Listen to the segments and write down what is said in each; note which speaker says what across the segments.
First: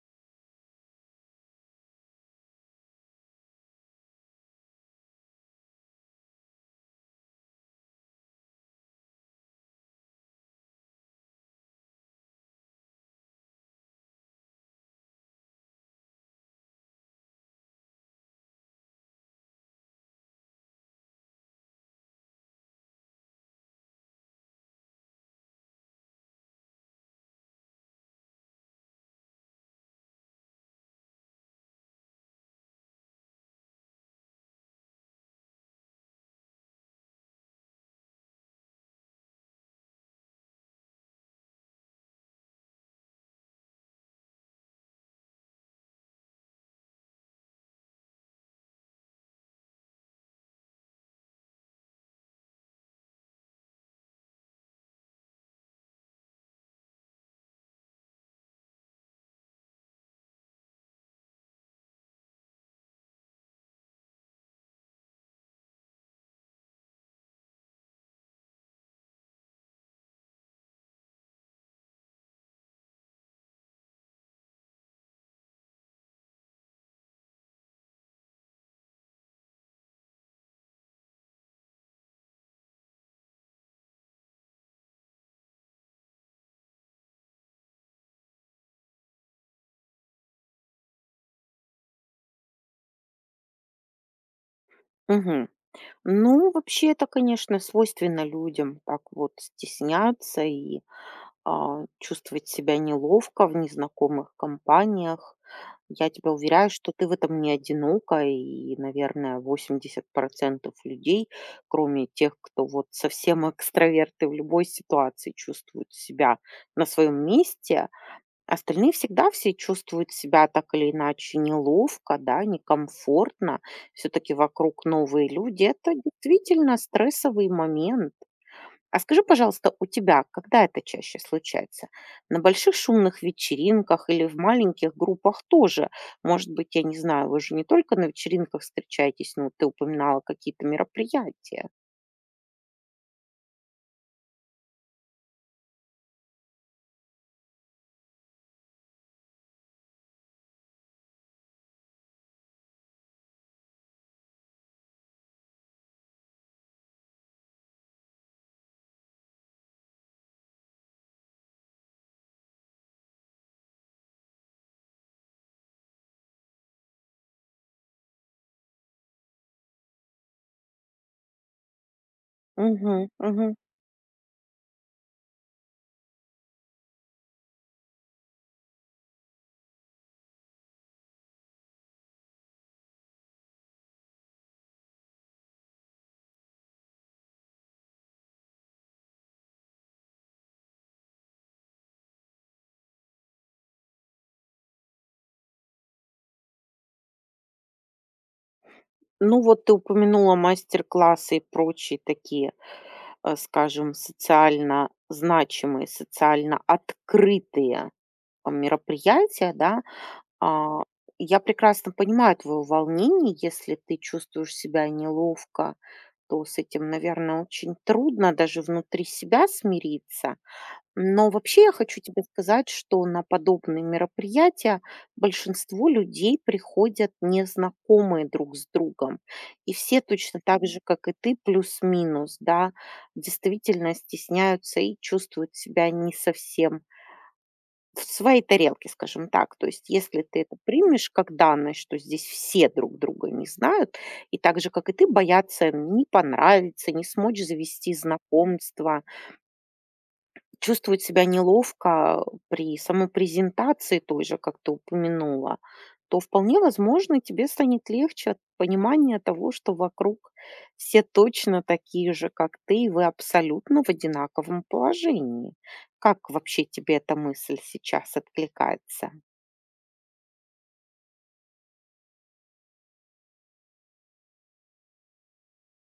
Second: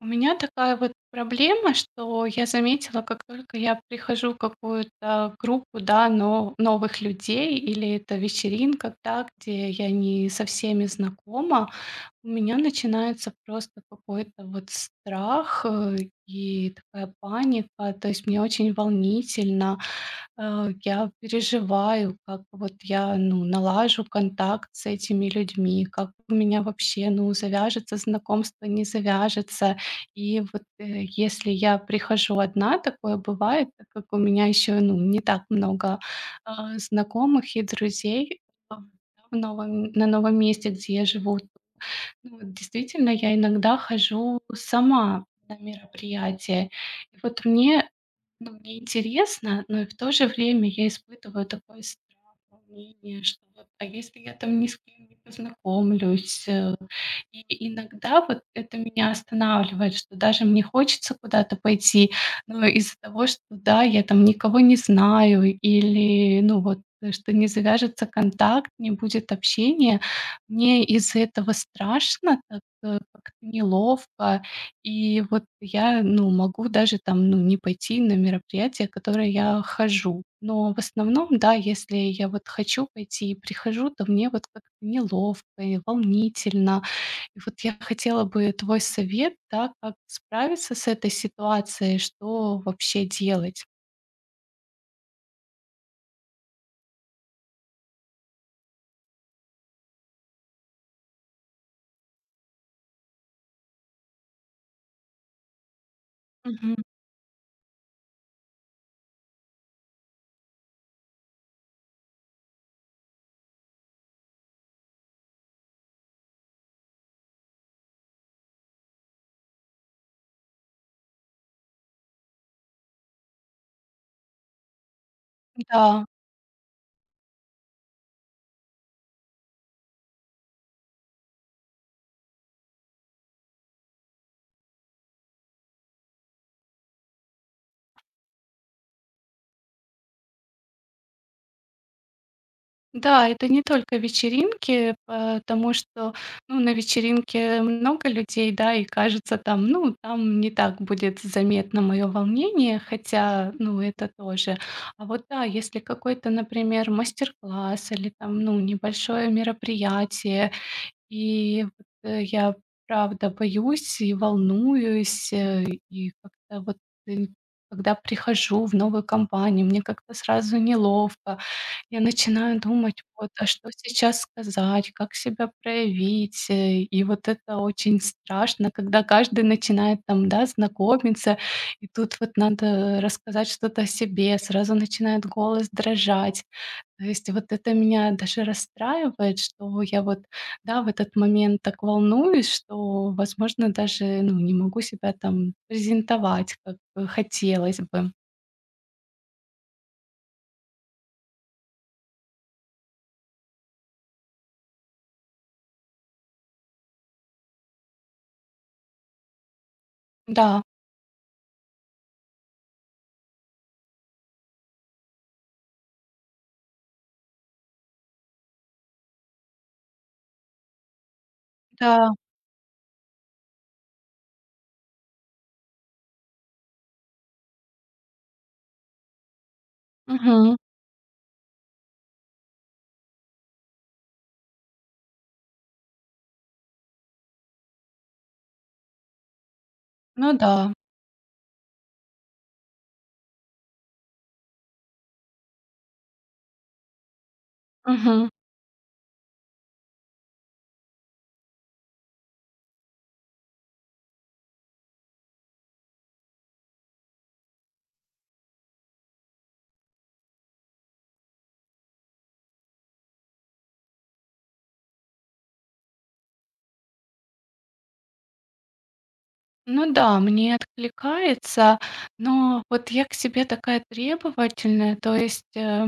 Speaker 1: У меня такая вот проблема, что я заметила, как только я прихожу в какую-то группу, да, но новых людей, или это вечеринка, да, где я не со всеми знакома, у меня начинается просто какой-то вот страх и такая паника. То есть мне очень волнительно. Я переживаю, как вот я ну, налажу контакт с этими людьми, как у меня вообще ну, завяжется знакомство, не завяжется. И вот если я прихожу одна, такое бывает, так как у меня еще ну, не так много знакомых и друзей, а, на новом месте, где я живу, ну, вот действительно, я иногда хожу сама на мероприятия. И вот мне ну, мне интересно, но и в то же время я испытываю такой страх, волнение, что вот, а если я там ни с кем не познакомлюсь? И иногда вот это меня останавливает, что даже мне хочется куда-то пойти, но из-за того, что, да, я там никого не знаю или, ну, вот, что не завяжется контакт, не будет общения, мне из-за этого страшно, так, как-то неловко. И вот я, ну, могу даже там, ну, не пойти на мероприятия, которые я хожу. Но в основном, да, если я вот хочу пойти и прихожу, то мне вот как-то неловко и волнительно. И вот я хотела бы твой совет, да, как справиться с этой ситуацией, что вообще делать?
Speaker 2: Мгм. Ну, вообще это, конечно, свойственно людям так вот стесняться и чувствовать себя неловко в незнакомых компаниях. Я тебя уверяю,
Speaker 1: Мгм.
Speaker 2: что ты в этом не одинока, и, наверное, 80% людей, кроме тех, кто вот совсем экстраверты в любой ситуации чувствуют себя на своем месте. Остальные всегда все чувствуют себя так или иначе неловко, да, некомфортно. Все-таки вокруг новые люди. Это
Speaker 1: Да.
Speaker 2: действительно стрессовый момент. А скажи, пожалуйста, у тебя когда это чаще случается? На больших шумных вечеринках или в маленьких группах тоже? Может быть, я не знаю, вы же не только на вечеринках встречаетесь, но ты упоминала какие-то мероприятия.
Speaker 1: Да, это не только вечеринки, потому что, ну, на вечеринке много людей, да, и кажется там, ну, там не так будет заметно мое волнение, хотя, ну, это тоже. А вот да, если какой-то, например, мастер-класс или там, ну, небольшое мероприятие, и вот, я правда боюсь и волнуюсь, и как-то вот, э, когда прихожу в новую компанию, мне как-то сразу неловко. Я начинаю думать: "Вот, а
Speaker 2: Угу.
Speaker 1: что сейчас сказать, как себя проявить?" И вот это очень страшно, когда каждый начинает там, да, знакомиться, и тут вот надо рассказать что-то о себе, сразу начинает голос дрожать. То есть вот это меня даже расстраивает, что я вот, да, в этот момент так волнуюсь, что, возможно, даже, ну, не могу себя там презентовать, как бы хотелось бы.
Speaker 2: Ну, вот ты упомянула мастер-классы и прочие такие, скажем, социально значимые, социально открытые, мероприятия, да.
Speaker 1: Да,
Speaker 2: А, я прекрасно понимаю твоё волнение. Если ты чувствуешь себя неловко, то с этим, наверное, очень трудно даже внутри себя смириться. Но вообще я хочу
Speaker 1: да,
Speaker 2: тебе сказать, что на подобные мероприятия большинство людей приходят незнакомые друг с другом. И все точно
Speaker 1: мгм,
Speaker 2: так же, как и ты, плюс-минус, да, действительно стесняются и чувствуют себя не совсем в своей тарелке, скажем так. То есть если
Speaker 1: ну
Speaker 2: ты это
Speaker 1: да,
Speaker 2: примешь как данность, что здесь все друг друга не знают, и так же, как и ты, боятся не понравиться, не смочь завести
Speaker 1: мгм.
Speaker 2: знакомства, чувствовать себя неловко при самопрезентации той же, как ты упомянула, то вполне возможно, тебе станет легче от понимания того, что вокруг все точно такие же, как ты, и вы абсолютно в одинаковом положении. Как вообще тебе эта мысль сейчас откликается?
Speaker 1: Ну да, мне откликается, но вот я к себе такая требовательная, то есть,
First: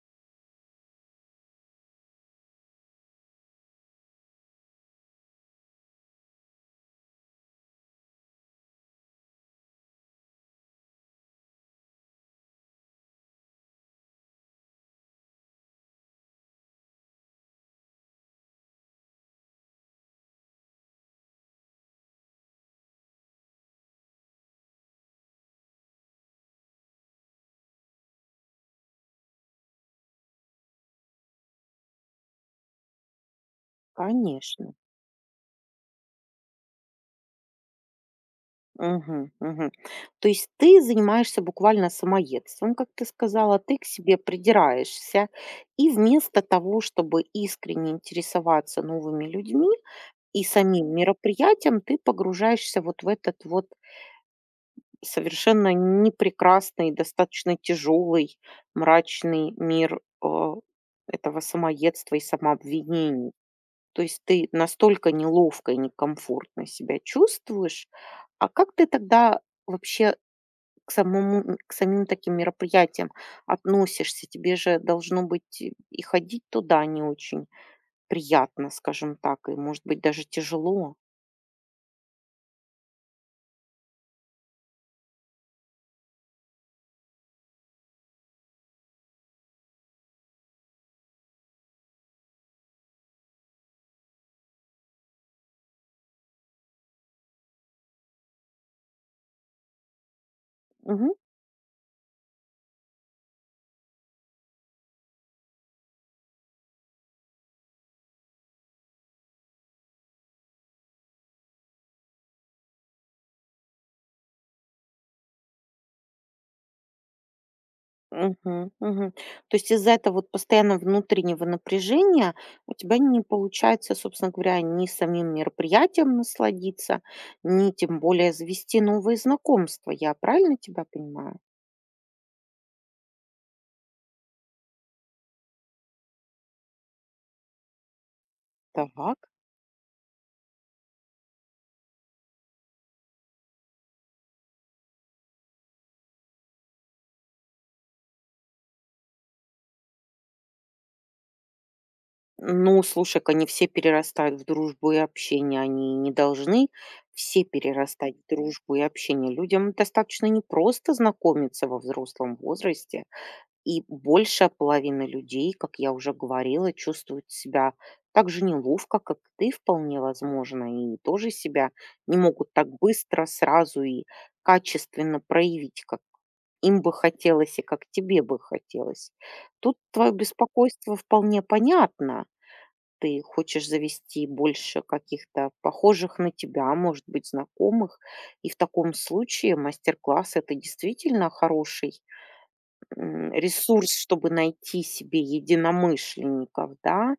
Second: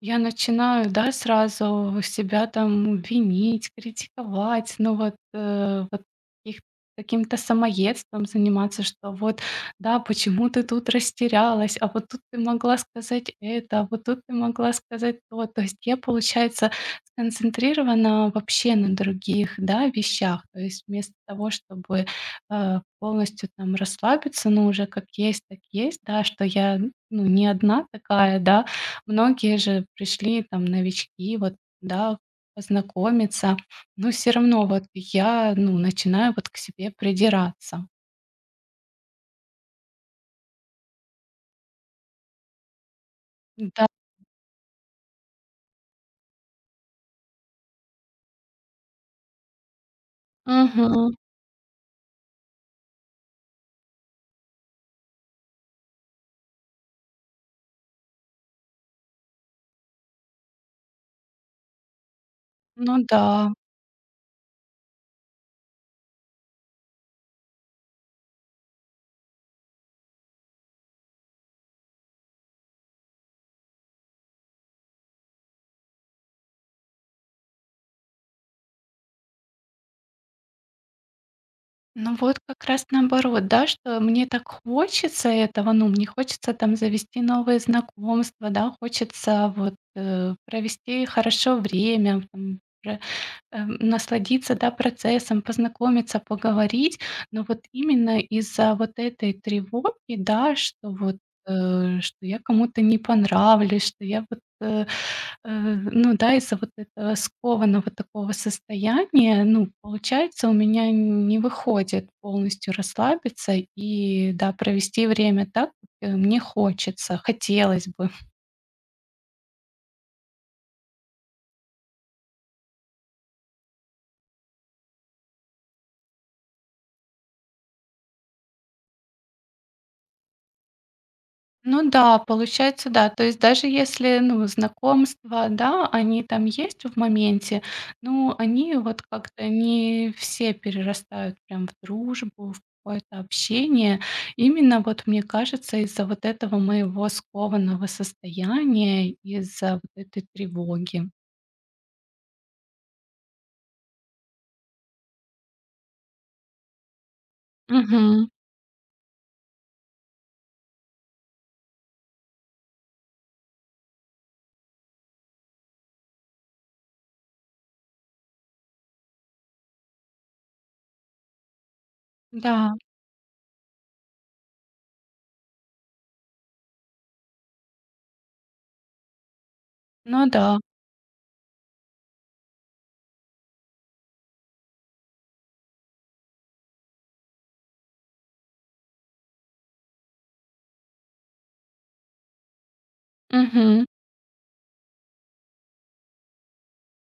Speaker 1: я начинаю, да, сразу себя там винить, критиковать, ну вот, э, вот каких каким-то самоедством заниматься, что вот, да, почему ты тут растерялась, а вот тут ты могла сказать это, а вот тут ты могла сказать то. То есть я, получается, сконцентрирована вообще на других, да, вещах. То есть вместо того, чтобы полностью там расслабиться, ну, уже как есть, так есть, да, что я, ну, не одна такая, да. Многие же пришли там новички, вот, да, познакомиться, но все равно
Speaker 2: Конечно.
Speaker 1: вот я, ну, начинаю вот к себе придираться.
Speaker 2: Мгм, мгм. То есть ты занимаешься буквально самоедством, как ты сказала, ты к
Speaker 1: Да.
Speaker 2: себе придираешься, и вместо того, чтобы искренне интересоваться новыми людьми и самим
Speaker 1: Мгм.
Speaker 2: мероприятием, ты погружаешься вот в этот вот совершенно непрекрасный, достаточно тяжелый, мрачный мир этого самоедства и
Speaker 1: Ну да.
Speaker 2: самообвинений. То есть ты настолько неловко и некомфортно себя чувствуешь, а как ты тогда вообще к самому к самим таким мероприятиям относишься? Тебе же должно быть и ходить туда не очень приятно, скажем так, и, может быть, даже тяжело.
Speaker 1: Ну вот как раз наоборот, да, что мне так хочется этого, ну, мне хочется там завести новые знакомства, да, хочется вот, провести хорошо время, там, насладиться, да, процессом, познакомиться, поговорить. Но вот именно из-за вот этой тревоги, да, что
Speaker 2: Мгм.
Speaker 1: вот что я кому-то не понравлюсь, что я вот, ну да, из-за вот этого скованного такого состояния, ну, получается, у меня не выходит полностью расслабиться и, да, провести время так, как мне хочется, хотелось бы.
Speaker 2: Мгм. Мгм. То есть из-за этого вот постоянно внутреннего напряжения у тебя не получается, собственно говоря, ни самим мероприятием насладиться, ни тем более завести новые знакомства. Я правильно тебя понимаю?
Speaker 1: Ну да, получается, да. То есть даже если, ну, знакомства, да, они там есть в моменте, но они вот
Speaker 2: Так.
Speaker 1: как-то не все перерастают прям в дружбу, в какое-то общение. Именно вот мне кажется, из-за вот этого моего скованного состояния, из-за вот этой тревоги.
Speaker 2: Ну, слушай-ка, не все перерастают в дружбу и общение, они не должны все перерастать в
Speaker 1: Мгм.
Speaker 2: дружбу и общение. Людям достаточно непросто знакомиться во взрослом возрасте, и большая половина людей, как я уже говорила, чувствуют себя так же неловко, как ты, вполне возможно, и тоже себя не могут так
Speaker 1: Да,
Speaker 2: быстро, сразу и качественно проявить, как им бы хотелось и как тебе бы хотелось. Тут твое
Speaker 1: ну да.
Speaker 2: беспокойство вполне понятно, ты хочешь завести больше каких-то похожих на тебя, может быть, знакомых. И в таком случае мастер-класс — это действительно хороший
Speaker 1: Мгм.
Speaker 2: ресурс, чтобы найти себе единомышленников, да.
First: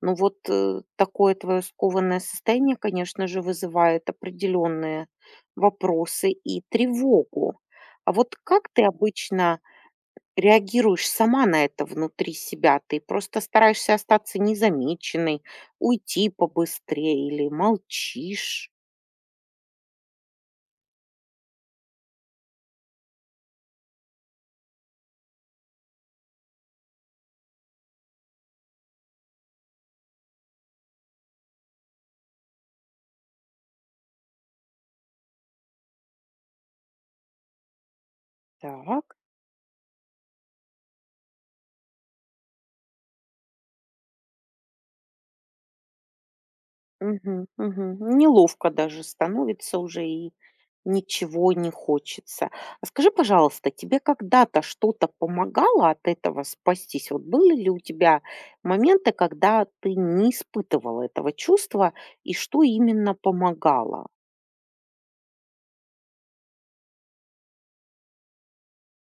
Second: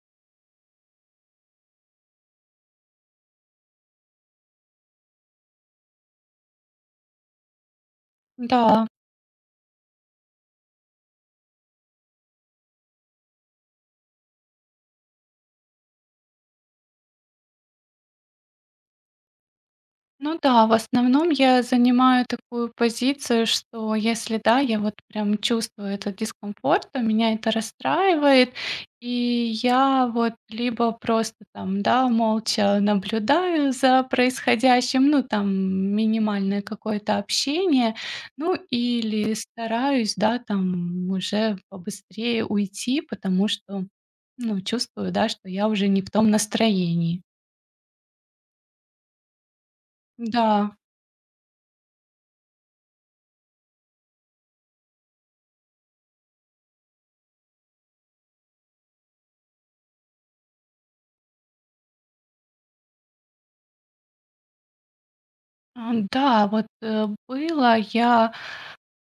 Speaker 2: Но вот такое твое скованное состояние, конечно же, вызывает определенные вопросы и тревогу. А вот как ты
Speaker 1: Да.
Speaker 2: обычно реагируешь сама на это внутри себя? Ты просто стараешься остаться незамеченной, уйти побыстрее или молчишь?
Speaker 1: Ну да, в основном я занимаю такую позицию, что если да, я вот прям чувствую этот дискомфорт, то меня это расстраивает, и я вот либо просто там, да, молча наблюдаю за происходящим, ну там минимальное какое-то общение, ну
Speaker 2: Так.
Speaker 1: или стараюсь, да, там уже побыстрее уйти, потому что, ну, чувствую, да, что я уже не в том настроении.
Speaker 2: Мгм, мгм. Неловко даже становится уже и
Speaker 1: Да.
Speaker 2: ничего не хочется. А скажи, пожалуйста, тебе когда-то что-то помогало от этого спастись? Вот были ли у тебя моменты, когда ты не испытывала этого чувства, и что именно помогало?
Speaker 1: А, да, вот, было. Я,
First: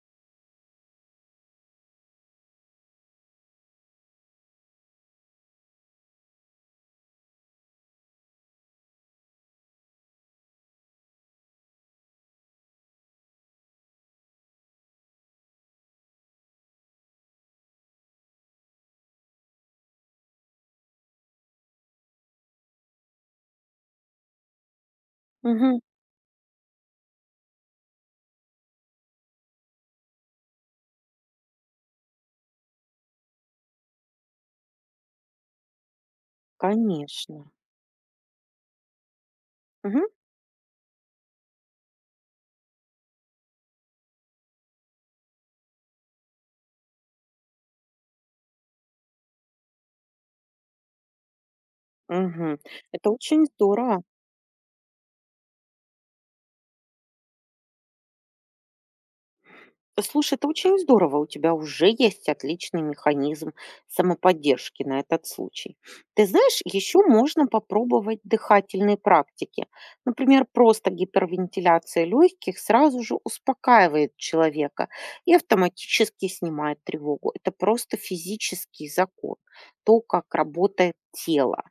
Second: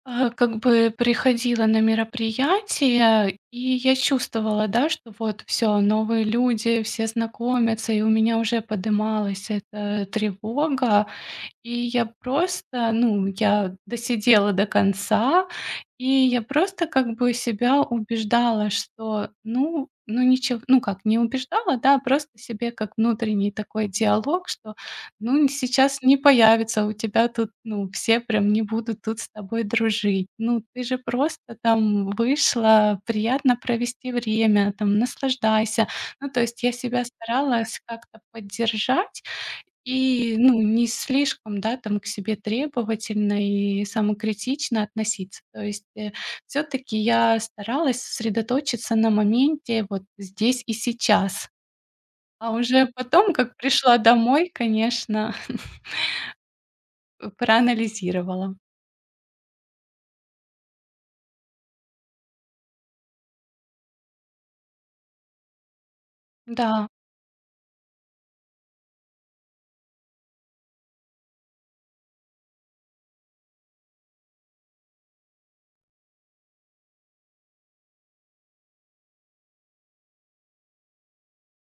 Speaker 1: э, как бы приходила на мероприятие, и я чувствовала, да, что вот все новые люди, все знакомятся, и у меня уже подымалась эта тревога. И я просто, ну, я досидела до конца, и я просто как бы себя убеждала, что, ну ничего, ну как, не убеждала, да, просто себе как внутренний такой диалог, что, ну,
Speaker 2: Мгм.
Speaker 1: сейчас не появится у тебя тут, ну, все прям не будут тут с тобой дружить. Ну, ты же просто там вышла, приятно провести время, там, наслаждайся. Ну, то есть я себя
Speaker 2: Конечно.
Speaker 1: старалась как-то поддержать,
Speaker 2: Мгм.
Speaker 1: и, ну, не слишком, да, там к себе требовательно и самокритично относиться. То есть, все таки я старалась сосредоточиться на моменте вот здесь и сейчас, а
Speaker 2: Мгм.
Speaker 1: уже
Speaker 2: Это
Speaker 1: потом,
Speaker 2: очень
Speaker 1: как пришла
Speaker 2: здорово.
Speaker 1: домой, конечно, проанализировала.
Speaker 2: Слушай, это очень здорово. У тебя уже есть отличный механизм самоподдержки на этот случай. Ты знаешь,
Speaker 1: Да,
Speaker 2: еще можно попробовать дыхательные практики. Например, просто гипервентиляция легких сразу же успокаивает человека и автоматически снимает тревогу. Это просто физический закон, то, как работает тело.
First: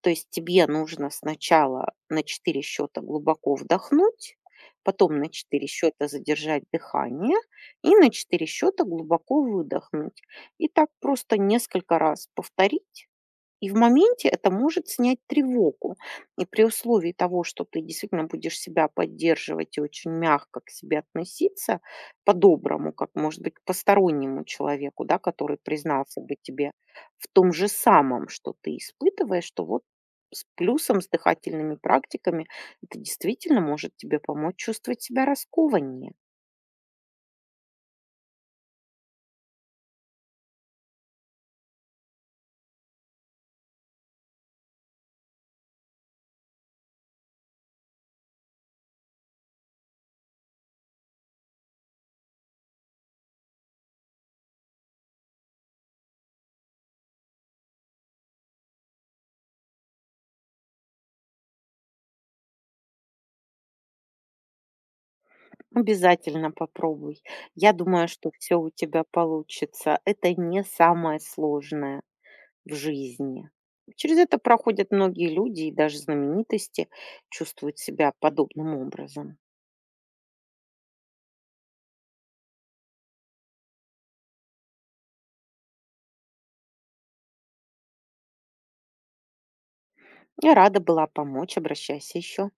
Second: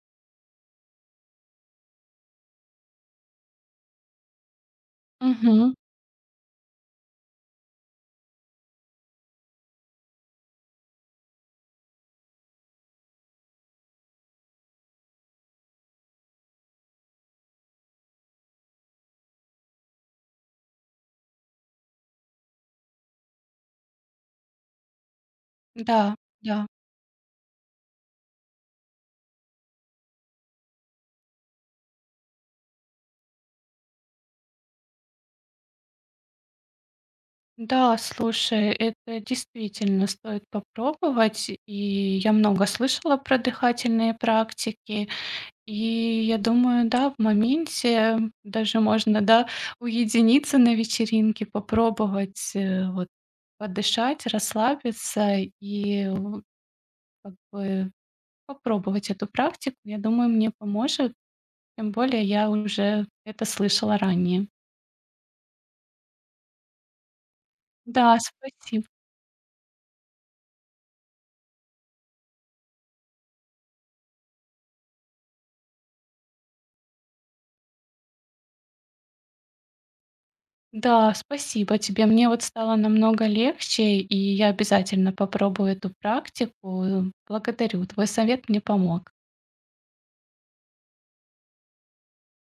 Speaker 2: То есть тебе нужно сначала на 4 счета глубоко вдохнуть, потом на 4
Speaker 1: мгм,
Speaker 2: счета задержать дыхание, и на 4 счета глубоко выдохнуть. И так просто несколько раз повторить. И в моменте это может снять тревогу. И при условии того, что ты действительно будешь себя поддерживать и очень мягко к себе относиться, по-доброму, как, может быть, к постороннему человеку, да, который
Speaker 1: да,
Speaker 2: признался бы
Speaker 1: да.
Speaker 2: тебе в том же самом, что ты испытываешь, что вот с плюсом, с дыхательными практиками, это действительно может тебе помочь чувствовать себя раскованнее.
Speaker 1: Да, слушай, это действительно стоит попробовать. И я много слышала про дыхательные практики. И я думаю, да, в моменте даже можно, да, уединиться на вечеринке, попробовать, вот подышать, расслабиться и в как бы попробовать эту практику. Я думаю, мне поможет, тем более я уже это слышала ранее.
Speaker 2: Обязательно попробуй. Я думаю,
Speaker 1: Да,
Speaker 2: что все у
Speaker 1: спасибо.
Speaker 2: тебя получится. Это не самое сложное в жизни. Через это проходят многие люди, и даже знаменитости чувствуют себя подобным образом.
Speaker 1: Да, спасибо тебе. Мне вот стало намного легче, и я обязательно попробую эту практику. Благодарю. Твой совет мне помог.
Speaker 2: Я рада была помочь. Обращайся еще.